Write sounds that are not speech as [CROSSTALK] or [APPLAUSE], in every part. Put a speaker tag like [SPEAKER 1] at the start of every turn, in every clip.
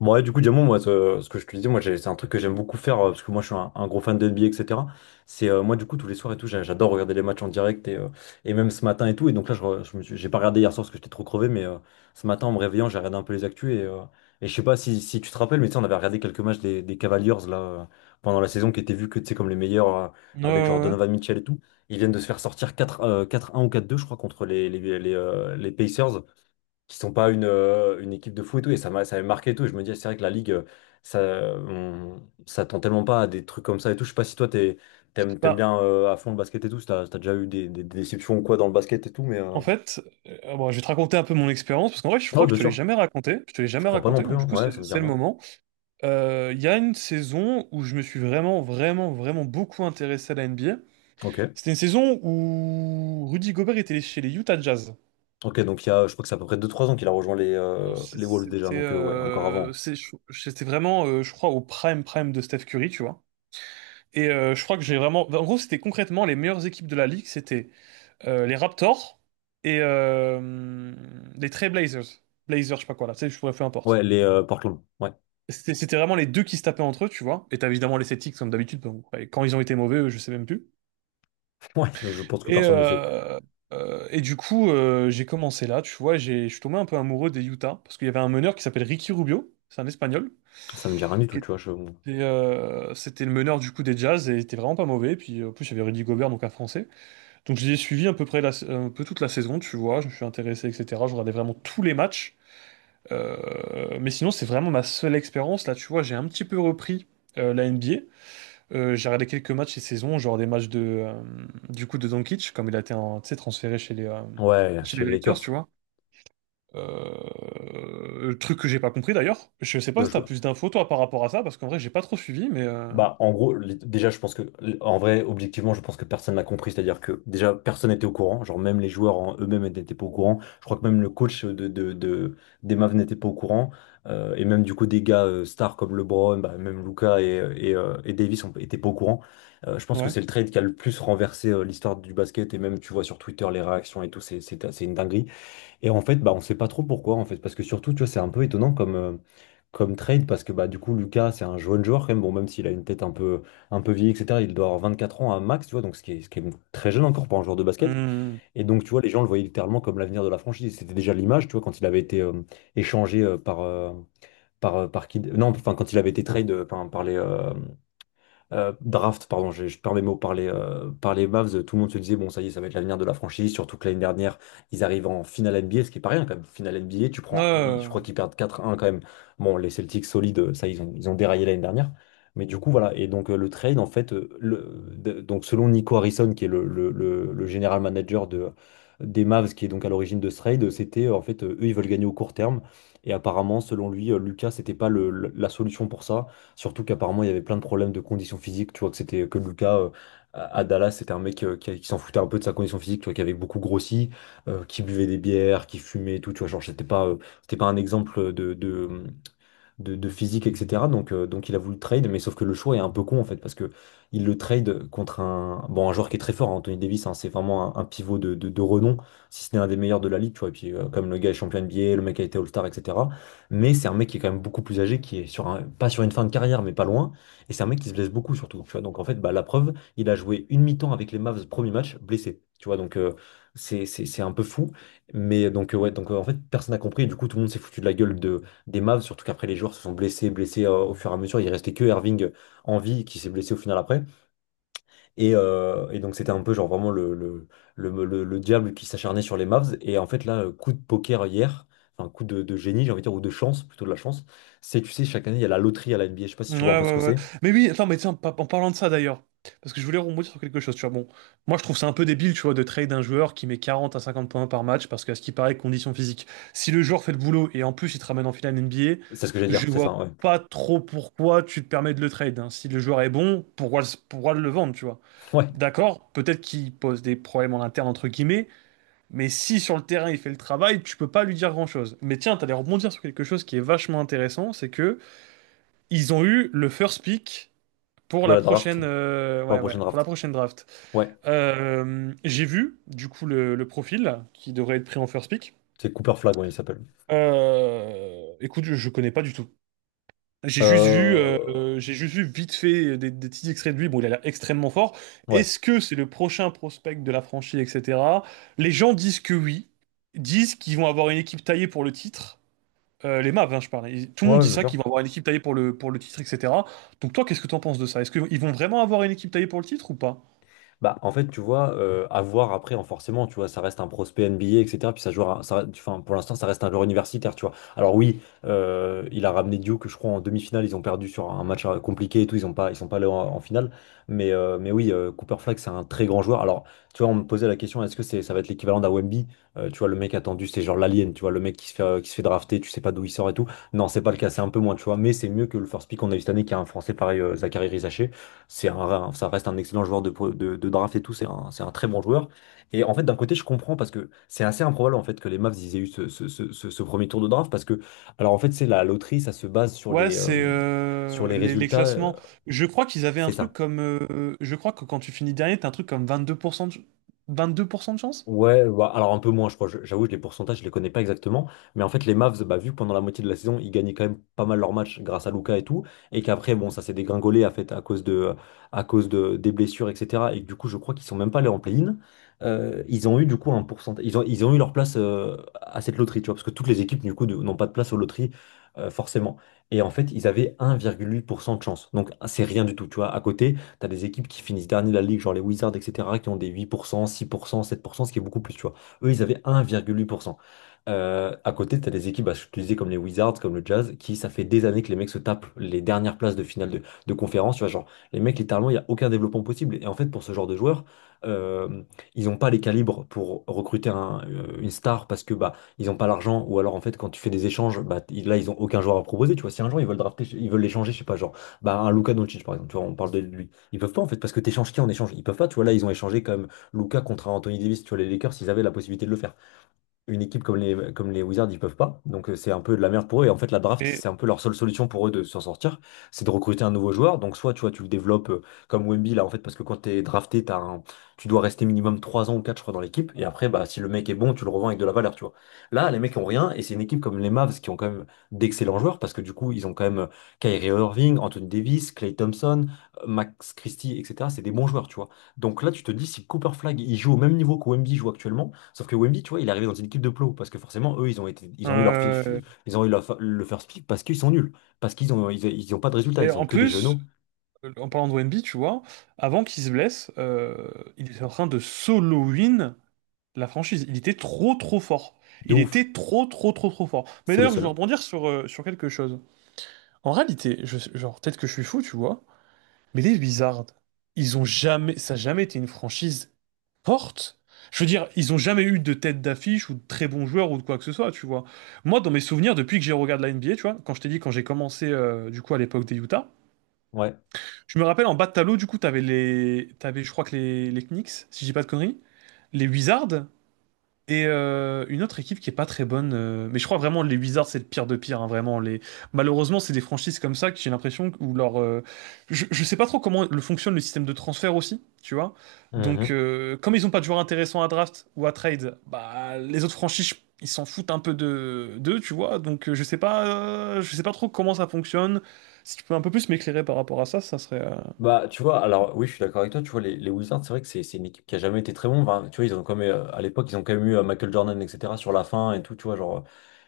[SPEAKER 1] Bon, ouais, du coup, Diamond, moi, ce que je te disais, moi, c'est un truc que j'aime beaucoup faire, parce que moi, je suis un gros fan de NBA, etc. C'est, moi, du coup, tous les soirs et tout, j'adore regarder les matchs en direct, et même ce matin et tout. Et donc là, je, re- je me suis- j'ai pas regardé hier soir parce que j'étais trop crevé, mais ce matin, en me réveillant, j'ai regardé un peu les actus, et je sais pas si, si tu te rappelles, mais tu sais, on avait regardé quelques matchs des Cavaliers, pendant la saison, qui étaient vus que, tu sais, comme les meilleurs,
[SPEAKER 2] Ouais, ouais,
[SPEAKER 1] avec genre
[SPEAKER 2] ouais.
[SPEAKER 1] Donovan Mitchell et tout. Ils viennent de se faire sortir quatre 4-1 ou quatre deux je crois, contre les Pacers qui sont pas une équipe de foot et tout, et ça m'avait marqué et tout. Et je me dis, c'est vrai que la Ligue, ça, ça tend tellement pas à des trucs comme ça et tout. Je sais pas si toi, t'aimes
[SPEAKER 2] Bah,
[SPEAKER 1] bien à fond le basket et tout, si si t'as déjà eu des déceptions ou quoi dans le basket et tout,
[SPEAKER 2] en fait, bon, je vais te raconter un peu mon expérience, parce qu'en vrai, je
[SPEAKER 1] Non,
[SPEAKER 2] crois que
[SPEAKER 1] bien
[SPEAKER 2] je te l'ai
[SPEAKER 1] sûr,
[SPEAKER 2] jamais raconté. Je te l'ai
[SPEAKER 1] je
[SPEAKER 2] jamais
[SPEAKER 1] crois pas non
[SPEAKER 2] raconté,
[SPEAKER 1] plus,
[SPEAKER 2] donc du
[SPEAKER 1] hein.
[SPEAKER 2] coup,
[SPEAKER 1] Ouais, ça
[SPEAKER 2] c'est
[SPEAKER 1] me dit
[SPEAKER 2] c'est le
[SPEAKER 1] rien.
[SPEAKER 2] moment. Il y a une saison où je me suis vraiment, vraiment, vraiment beaucoup intéressé à la NBA.
[SPEAKER 1] Ok.
[SPEAKER 2] C'était une saison où Rudy Gobert était chez les Utah Jazz.
[SPEAKER 1] Ok, donc il y a, je crois que c'est à peu près deux trois ans qu'il a rejoint
[SPEAKER 2] Euh, c'est-
[SPEAKER 1] les Wolves déjà,
[SPEAKER 2] C'était
[SPEAKER 1] donc ouais, encore
[SPEAKER 2] euh,
[SPEAKER 1] avant.
[SPEAKER 2] c'est- je- c'était vraiment, je crois, au prime de Steph Curry, tu vois. Et je crois que j'ai vraiment... En gros, c'était concrètement les meilleures équipes de la ligue. C'était les Raptors et les Trail Blazers. Blazers, je sais pas quoi là, tu sais, je pourrais peu importe.
[SPEAKER 1] Ouais, les Portland, ouais.
[SPEAKER 2] C'était vraiment les deux qui se tapaient entre eux, tu vois. Et t'as évidemment les Celtics comme d'habitude, donc, ouais, quand ils ont été mauvais, eux, je sais même plus.
[SPEAKER 1] [LAUGHS] Ouais, je pense que
[SPEAKER 2] Et,
[SPEAKER 1] personne ne sait.
[SPEAKER 2] euh, et du coup, j'ai commencé là, tu vois, je suis tombé un peu amoureux des Utah, parce qu'il y avait un meneur qui s'appelle Ricky Rubio, c'est un Espagnol,
[SPEAKER 1] Ça me dit rien du
[SPEAKER 2] qui
[SPEAKER 1] tout, tu vois.
[SPEAKER 2] était, c'était le meneur du coup des Jazz, et il était vraiment pas mauvais. Puis en plus, il y avait Rudy Gobert, donc un Français. Donc j'ai suivi à peu près un peu toute la saison, tu vois, je me suis intéressé, etc. Je regardais vraiment tous les matchs. Mais sinon, c'est vraiment ma seule expérience. Là, tu vois, j'ai un petit peu repris la NBA. J'ai regardé quelques matchs cette saison, genre des matchs de, du coup de Doncic, comme il a été tu sais, transféré
[SPEAKER 1] Ouais,
[SPEAKER 2] chez
[SPEAKER 1] chez
[SPEAKER 2] les
[SPEAKER 1] les
[SPEAKER 2] Lakers, tu
[SPEAKER 1] Lakers.
[SPEAKER 2] vois. Le truc que j'ai pas compris d'ailleurs. Je sais pas si t'as plus d'infos toi par rapport à ça, parce qu'en vrai, j'ai pas trop suivi, mais
[SPEAKER 1] Bah, en gros, déjà, en vrai, objectivement, je pense que personne n'a compris. C'est-à-dire que, déjà, personne n'était au courant. Genre, même les joueurs en eux-mêmes n'étaient pas au courant. Je crois que même le coach des Mavs n'était pas au courant. Et même, du coup, des gars stars comme LeBron, bah, même Luca et Davis n'étaient pas au courant. Je pense que
[SPEAKER 2] ouais.
[SPEAKER 1] c'est le trade qui a le plus renversé l'histoire du basket. Et même, tu vois sur Twitter les réactions et tout, c'est une dinguerie. Et en fait, bah, on sait pas trop pourquoi, en fait, parce que surtout, tu vois, c'est un peu étonnant comme, comme trade, parce que bah, du coup, Lucas, c'est un jeune joueur quand même, bon, même s'il a une tête un peu vieille, etc., il doit avoir 24 ans à max, tu vois, donc ce qui est très jeune encore pour un joueur de basket.
[SPEAKER 2] Hmm.
[SPEAKER 1] Et donc, tu vois, les gens le voyaient littéralement comme l'avenir de la franchise. C'était déjà l'image, tu vois, quand il avait été échangé par Kid... Non, enfin, quand il avait été trade draft, pardon, je perds mes mots, par par les Mavs, tout le monde se disait, bon, ça y est, ça va être l'avenir de la franchise, surtout que l'année dernière, ils arrivent en finale NBA, ce qui est pas rien quand même. Finale NBA, tu
[SPEAKER 2] Ouais, ouais,
[SPEAKER 1] prends, je
[SPEAKER 2] ouais.
[SPEAKER 1] crois qu'ils perdent quatre un quand même. Bon, les Celtics solides, ça, ils ont déraillé l'année dernière. Mais du coup, voilà. Et donc, le trade, en fait, donc, selon Nico Harrison, qui est le general manager de, des Mavs, qui est donc à l'origine de ce trade, c'était, en fait, eux, ils veulent gagner au court terme. Et apparemment, selon lui, Lucas, c'était pas la solution pour ça. Surtout qu'apparemment, il y avait plein de problèmes de conditions physiques. Tu vois que c'était que Lucas à Dallas, c'était un mec qui s'en foutait un peu de sa condition physique, tu vois, qui avait beaucoup grossi, qui buvait des bières, qui fumait et tout. Tu vois, genre, c'était pas un exemple de physique, etc. Donc il a voulu le trade, mais sauf que le choix est un peu con en fait, parce que il le trade contre un, bon, un joueur qui est très fort, hein, Anthony Davis, hein, c'est vraiment un pivot de renom, si ce n'est un des meilleurs de la ligue, tu vois. Et puis, comme le gars est champion NBA, le mec a été All-Star, etc. Mais c'est un mec qui est quand même beaucoup plus âgé, qui est sur un, pas sur une fin de carrière, mais pas loin. Et c'est un mec qui se blesse beaucoup surtout, tu vois. Donc en fait, bah, la preuve, il a joué une mi-temps avec les Mavs, premier match, blessé. Tu vois, donc c'est un peu fou. Mais donc, en fait, personne n'a compris. Et du coup, tout le monde s'est foutu de la gueule de, des Mavs, surtout qu'après les joueurs se sont blessés au fur et à mesure. Il restait que Irving en vie qui s'est blessé au final après. Et donc c'était un peu genre vraiment le diable qui s'acharnait sur les Mavs. Et en fait là, coup de poker hier, enfin coup de génie, j'ai envie de dire, ou de chance, plutôt de la chance, c'est tu sais, chaque année il y a la loterie à la NBA. Je sais pas si
[SPEAKER 2] Ouais,
[SPEAKER 1] tu vois un peu ce
[SPEAKER 2] ouais,
[SPEAKER 1] que
[SPEAKER 2] ouais.
[SPEAKER 1] c'est.
[SPEAKER 2] Mais oui, attends, mais tiens, en parlant de ça d'ailleurs, parce que je voulais rebondir sur quelque chose, tu vois. Bon, moi je trouve ça un peu débile, tu vois, de trade un joueur qui met 40 à 50 points par match, parce qu'à ce qui paraît, condition physique. Si le joueur fait le boulot et en plus il te ramène en finale NBA,
[SPEAKER 1] C'est ce que j'allais dire,
[SPEAKER 2] je
[SPEAKER 1] c'est
[SPEAKER 2] vois
[SPEAKER 1] ça, ouais. [LAUGHS]
[SPEAKER 2] pas trop pourquoi tu te permets de le trade, hein. Si le joueur est bon, pourquoi, pourquoi le vendre, tu vois?
[SPEAKER 1] Ouais,
[SPEAKER 2] D'accord, peut-être qu'il pose des problèmes en interne, entre guillemets, mais si sur le terrain il fait le travail, tu peux pas lui dire grand-chose. Mais tiens, t'allais rebondir sur quelque chose qui est vachement intéressant, c'est que. Ils ont eu le first pick pour
[SPEAKER 1] de
[SPEAKER 2] la
[SPEAKER 1] la draft,
[SPEAKER 2] prochaine,
[SPEAKER 1] pour la
[SPEAKER 2] ouais, ouais,
[SPEAKER 1] prochaine
[SPEAKER 2] pour la
[SPEAKER 1] draft.
[SPEAKER 2] prochaine draft.
[SPEAKER 1] Ouais,
[SPEAKER 2] J'ai vu, du coup, le profil qui devrait être pris en first pick.
[SPEAKER 1] c'est Cooper Flag, ouais, il s'appelle.
[SPEAKER 2] Écoute, je connais pas du tout.
[SPEAKER 1] Euh...
[SPEAKER 2] J'ai juste vu vite fait des petits extraits de lui. Bon, il a l'air extrêmement fort.
[SPEAKER 1] Ouais,
[SPEAKER 2] Est-ce que c'est le prochain prospect de la franchise, etc. Les gens disent que oui, disent qu'ils vont avoir une équipe taillée pour le titre. Les Mavs, hein, je parlais. Tout le monde
[SPEAKER 1] ouais,
[SPEAKER 2] dit
[SPEAKER 1] bien
[SPEAKER 2] ça,
[SPEAKER 1] sûr.
[SPEAKER 2] qu'ils vont avoir une équipe taillée pour le titre, etc. Donc toi, qu'est-ce que t'en penses de ça? Est-ce qu'ils vont vraiment avoir une équipe taillée pour le titre ou pas?
[SPEAKER 1] Bah, en fait, tu vois, à voir après, en forcément, tu vois, ça reste un prospect NBA, etc. Puis ça joue, ça, enfin, pour l'instant, ça reste un joueur universitaire, tu vois. Alors oui, il a ramené Duke, je crois, en demi-finale, ils ont perdu sur un match compliqué et tout, ils sont pas allés en finale. Mais oui, Cooper Flag, c'est un très grand joueur. Alors, tu vois, on me posait la question, est-ce que c'est, ça va être l'équivalent d'un Wemby? Tu vois, le mec attendu, c'est genre l'alien, tu vois, le mec qui se fait drafter, tu sais pas d'où il sort et tout. Non, c'est pas le cas, c'est un peu moins, tu vois, mais c'est mieux que le first pick qu'on a eu cette année, qui a un Français pareil, Zachary Rizaché. C'est un, ça reste un excellent joueur de draft et tout, c'est un très bon joueur. Et en fait, d'un côté, je comprends parce que c'est assez improbable en fait que les Mavs ils aient eu ce premier tour de draft parce que, alors en fait, c'est la loterie, ça se base
[SPEAKER 2] Ouais, c'est
[SPEAKER 1] sur
[SPEAKER 2] euh,
[SPEAKER 1] les
[SPEAKER 2] les
[SPEAKER 1] résultats.
[SPEAKER 2] classements. Je crois qu'ils avaient un
[SPEAKER 1] C'est
[SPEAKER 2] truc
[SPEAKER 1] ça.
[SPEAKER 2] comme... je crois que quand tu finis dernier, t'as un truc comme 22% de chance.
[SPEAKER 1] Ouais, bah, alors un peu moins, je crois. J'avoue, les pourcentages, je les connais pas exactement. Mais en fait, les Mavs, bah, vu que pendant la moitié de la saison, ils gagnaient quand même pas mal leurs matchs grâce à Luka et tout, et qu'après, bon, ça s'est dégringolé à, fait, à cause de, des blessures, etc. Et que du coup, je crois qu'ils sont même pas allés en play-in. Ils ont eu du coup un pourcentage. Ils ont eu leur place à cette loterie, tu vois, parce que toutes les équipes, du coup, n'ont pas de place aux loteries, forcément. Et en fait, ils avaient 1,8% de chance. Donc, c'est rien du tout, tu vois. À côté, t'as des équipes qui finissent dernier de la ligue, genre les Wizards, etc., qui ont des huit pour cent six pour cent, sept pour cent ce qui est beaucoup plus, tu vois. Eux, ils avaient 1,8%. À côté, t'as des équipes, bah, je te disais, comme les Wizards, comme le Jazz, qui, ça fait des années que les mecs se tapent les dernières places de finale de conférence, tu vois, genre, les mecs, littéralement, il n'y a aucun développement possible. Et en fait, pour ce genre de joueurs, euh, ils n'ont pas les calibres pour recruter une star parce que, bah, ils n'ont pas l'argent, ou alors, en fait, quand tu fais des échanges, bah, là, ils ont aucun joueur à proposer, tu vois. Si un jour, ils veulent drafter, ils veulent l'échanger, je sais pas, genre, bah, un Luka Doncic, par exemple, tu vois, on parle de lui, ils peuvent pas en fait, parce que t'échanges qui en échange? Ils peuvent pas, tu vois, là, ils ont échangé quand même Luka contre Anthony Davis, tu vois, les Lakers, ils avaient la possibilité de le faire. Une équipe comme les Wizards, ils peuvent pas. Donc c'est un peu de la merde pour eux. Et en fait, la draft,
[SPEAKER 2] Et,
[SPEAKER 1] c'est un peu leur seule solution pour eux de s'en sortir. C'est de recruter un nouveau joueur. Donc soit tu vois, tu le développes comme Wemby là, en fait, parce que quand t'es drafté, tu dois rester minimum 3 ans ou 4 je crois, dans l'équipe. Et après, bah, si le mec est bon, tu le revends avec de la valeur, tu vois. Là, les mecs ont rien. Et c'est une équipe comme les Mavs qui ont quand même d'excellents joueurs parce que du coup, ils ont quand même Kyrie Irving, Anthony Davis, Clay Thompson, Max Christie, etc. C'est des bons joueurs, tu vois. Donc là, tu te dis, si Cooper Flag il joue au même niveau que Wemby joue actuellement. Sauf que Wemby, tu vois, il est arrivé dans une équipe de plots parce que forcément, eux,
[SPEAKER 2] euh,
[SPEAKER 1] ils ont eu le first pick parce qu'ils sont nuls, parce qu'ils ont pas de résultats,
[SPEAKER 2] et
[SPEAKER 1] ils ont
[SPEAKER 2] en
[SPEAKER 1] que des
[SPEAKER 2] plus,
[SPEAKER 1] genoux
[SPEAKER 2] en parlant de Wemby, tu vois, avant qu'il se blesse, il était en train de solo win la franchise, il était trop fort.
[SPEAKER 1] de
[SPEAKER 2] Il
[SPEAKER 1] ouf.
[SPEAKER 2] était trop fort. Mais
[SPEAKER 1] C'est le
[SPEAKER 2] d'ailleurs, je vais
[SPEAKER 1] seul.
[SPEAKER 2] rebondir sur, sur quelque chose. En réalité, genre, peut-être que je suis fou, tu vois, mais les Wizards, ils ont jamais, ça a jamais été une franchise forte. Je veux dire, ils ont jamais eu de tête d'affiche ou de très bons joueurs ou de quoi que ce soit, tu vois. Moi, dans mes souvenirs, depuis que j'ai regardé la NBA, tu vois, quand je t'ai dit quand j'ai commencé, du coup, à l'époque des Utah,
[SPEAKER 1] Ouais.
[SPEAKER 2] je me rappelle en bas de tableau, du coup, t'avais, je crois que les Knicks, si je dis pas de conneries, les Wizards. Et une autre équipe qui est pas très bonne, mais je crois vraiment les Wizards c'est le pire de pire, hein, vraiment les. Malheureusement c'est des franchises comme ça que j'ai l'impression où leur, je sais pas trop comment le fonctionne le système de transfert aussi, tu vois. Donc
[SPEAKER 1] Mhm.
[SPEAKER 2] comme ils ont pas de joueurs intéressants à draft ou à trade, bah les autres franchises ils s'en foutent un peu de d'eux, tu vois. Donc je sais pas trop comment ça fonctionne. Si tu peux un peu plus m'éclairer par rapport à ça, ça serait.
[SPEAKER 1] Bah, tu vois, alors oui, je suis d'accord avec toi. Tu vois, les Wizards, c'est vrai que c'est une équipe qui a jamais été très bon. Enfin, tu vois, ils ont quand même, à l'époque, ils ont quand même eu Michael Jordan, etc. sur la fin et tout. Tu vois,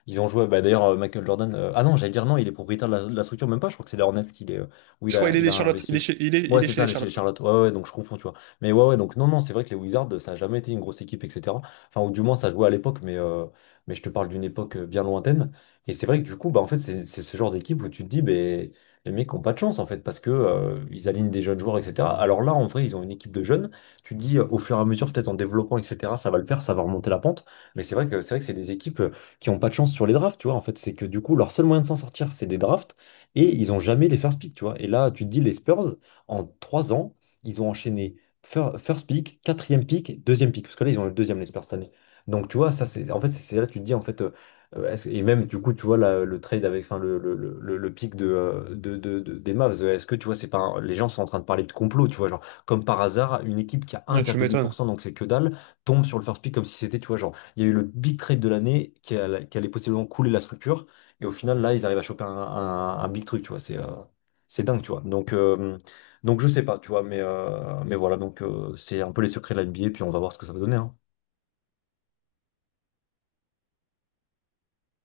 [SPEAKER 1] ils ont joué. Bah, d'ailleurs, Michael Jordan. Ah non, j'allais dire non, il est propriétaire de la structure, même pas. Je crois que c'est les Hornets qu'il est, où
[SPEAKER 2] Je crois il est
[SPEAKER 1] il
[SPEAKER 2] des
[SPEAKER 1] a
[SPEAKER 2] Charlotte,
[SPEAKER 1] investi. Ouais,
[SPEAKER 2] il est
[SPEAKER 1] c'est
[SPEAKER 2] chez
[SPEAKER 1] ça,
[SPEAKER 2] les
[SPEAKER 1] les chez les
[SPEAKER 2] Charlotte. Ouais,
[SPEAKER 1] Charlotte. Ouais, ouais, donc je confonds, tu vois. Mais ouais, ouais, donc non, non, c'est vrai que les Wizards, ça a jamais été une grosse équipe, etc. Enfin, ou du moins, ça jouait à l'époque, mais je te parle d'une époque bien lointaine. Et c'est vrai que du coup, bah, en fait, c'est ce genre d'équipe où tu te dis, bah, les mecs n'ont pas de chance en fait parce que ils alignent des jeunes joueurs, etc. Alors là, en vrai, ils ont une équipe de jeunes. Tu te dis au fur et à mesure, peut-être en développant, etc. Ça va le faire, ça va remonter la pente. Mais c'est vrai que c'est des équipes qui n'ont pas de chance sur les drafts, tu vois. En fait, c'est que du coup, leur seul moyen de s'en sortir, c'est des drafts et ils n'ont jamais les first pick, tu vois. Et là, tu te dis les Spurs en trois ans, ils ont enchaîné first pick, quatrième pick, deuxième pick parce que là, ils ont eu le deuxième les Spurs cette année. Donc tu vois, ça c'est en fait c'est là que tu te dis en fait Et même du coup, tu vois le trade avec, enfin le pic de, des Mavs, est-ce que tu vois, c'est pas un- les gens sont en train de parler de complot, tu vois, genre comme par hasard, une équipe qui a
[SPEAKER 2] ouais, tu m'étonnes.
[SPEAKER 1] 1,8%, donc c'est que dalle, tombe sur le first pick comme si c'était, tu vois, genre il y a eu le big trade de l'année qui allait possiblement couler la structure, et au final là, ils arrivent à choper un big truc, tu vois, c'est dingue, tu vois. Donc je sais pas, tu vois, mais voilà, donc c'est un peu les secrets de la NBA, puis on va voir ce que ça va donner, hein.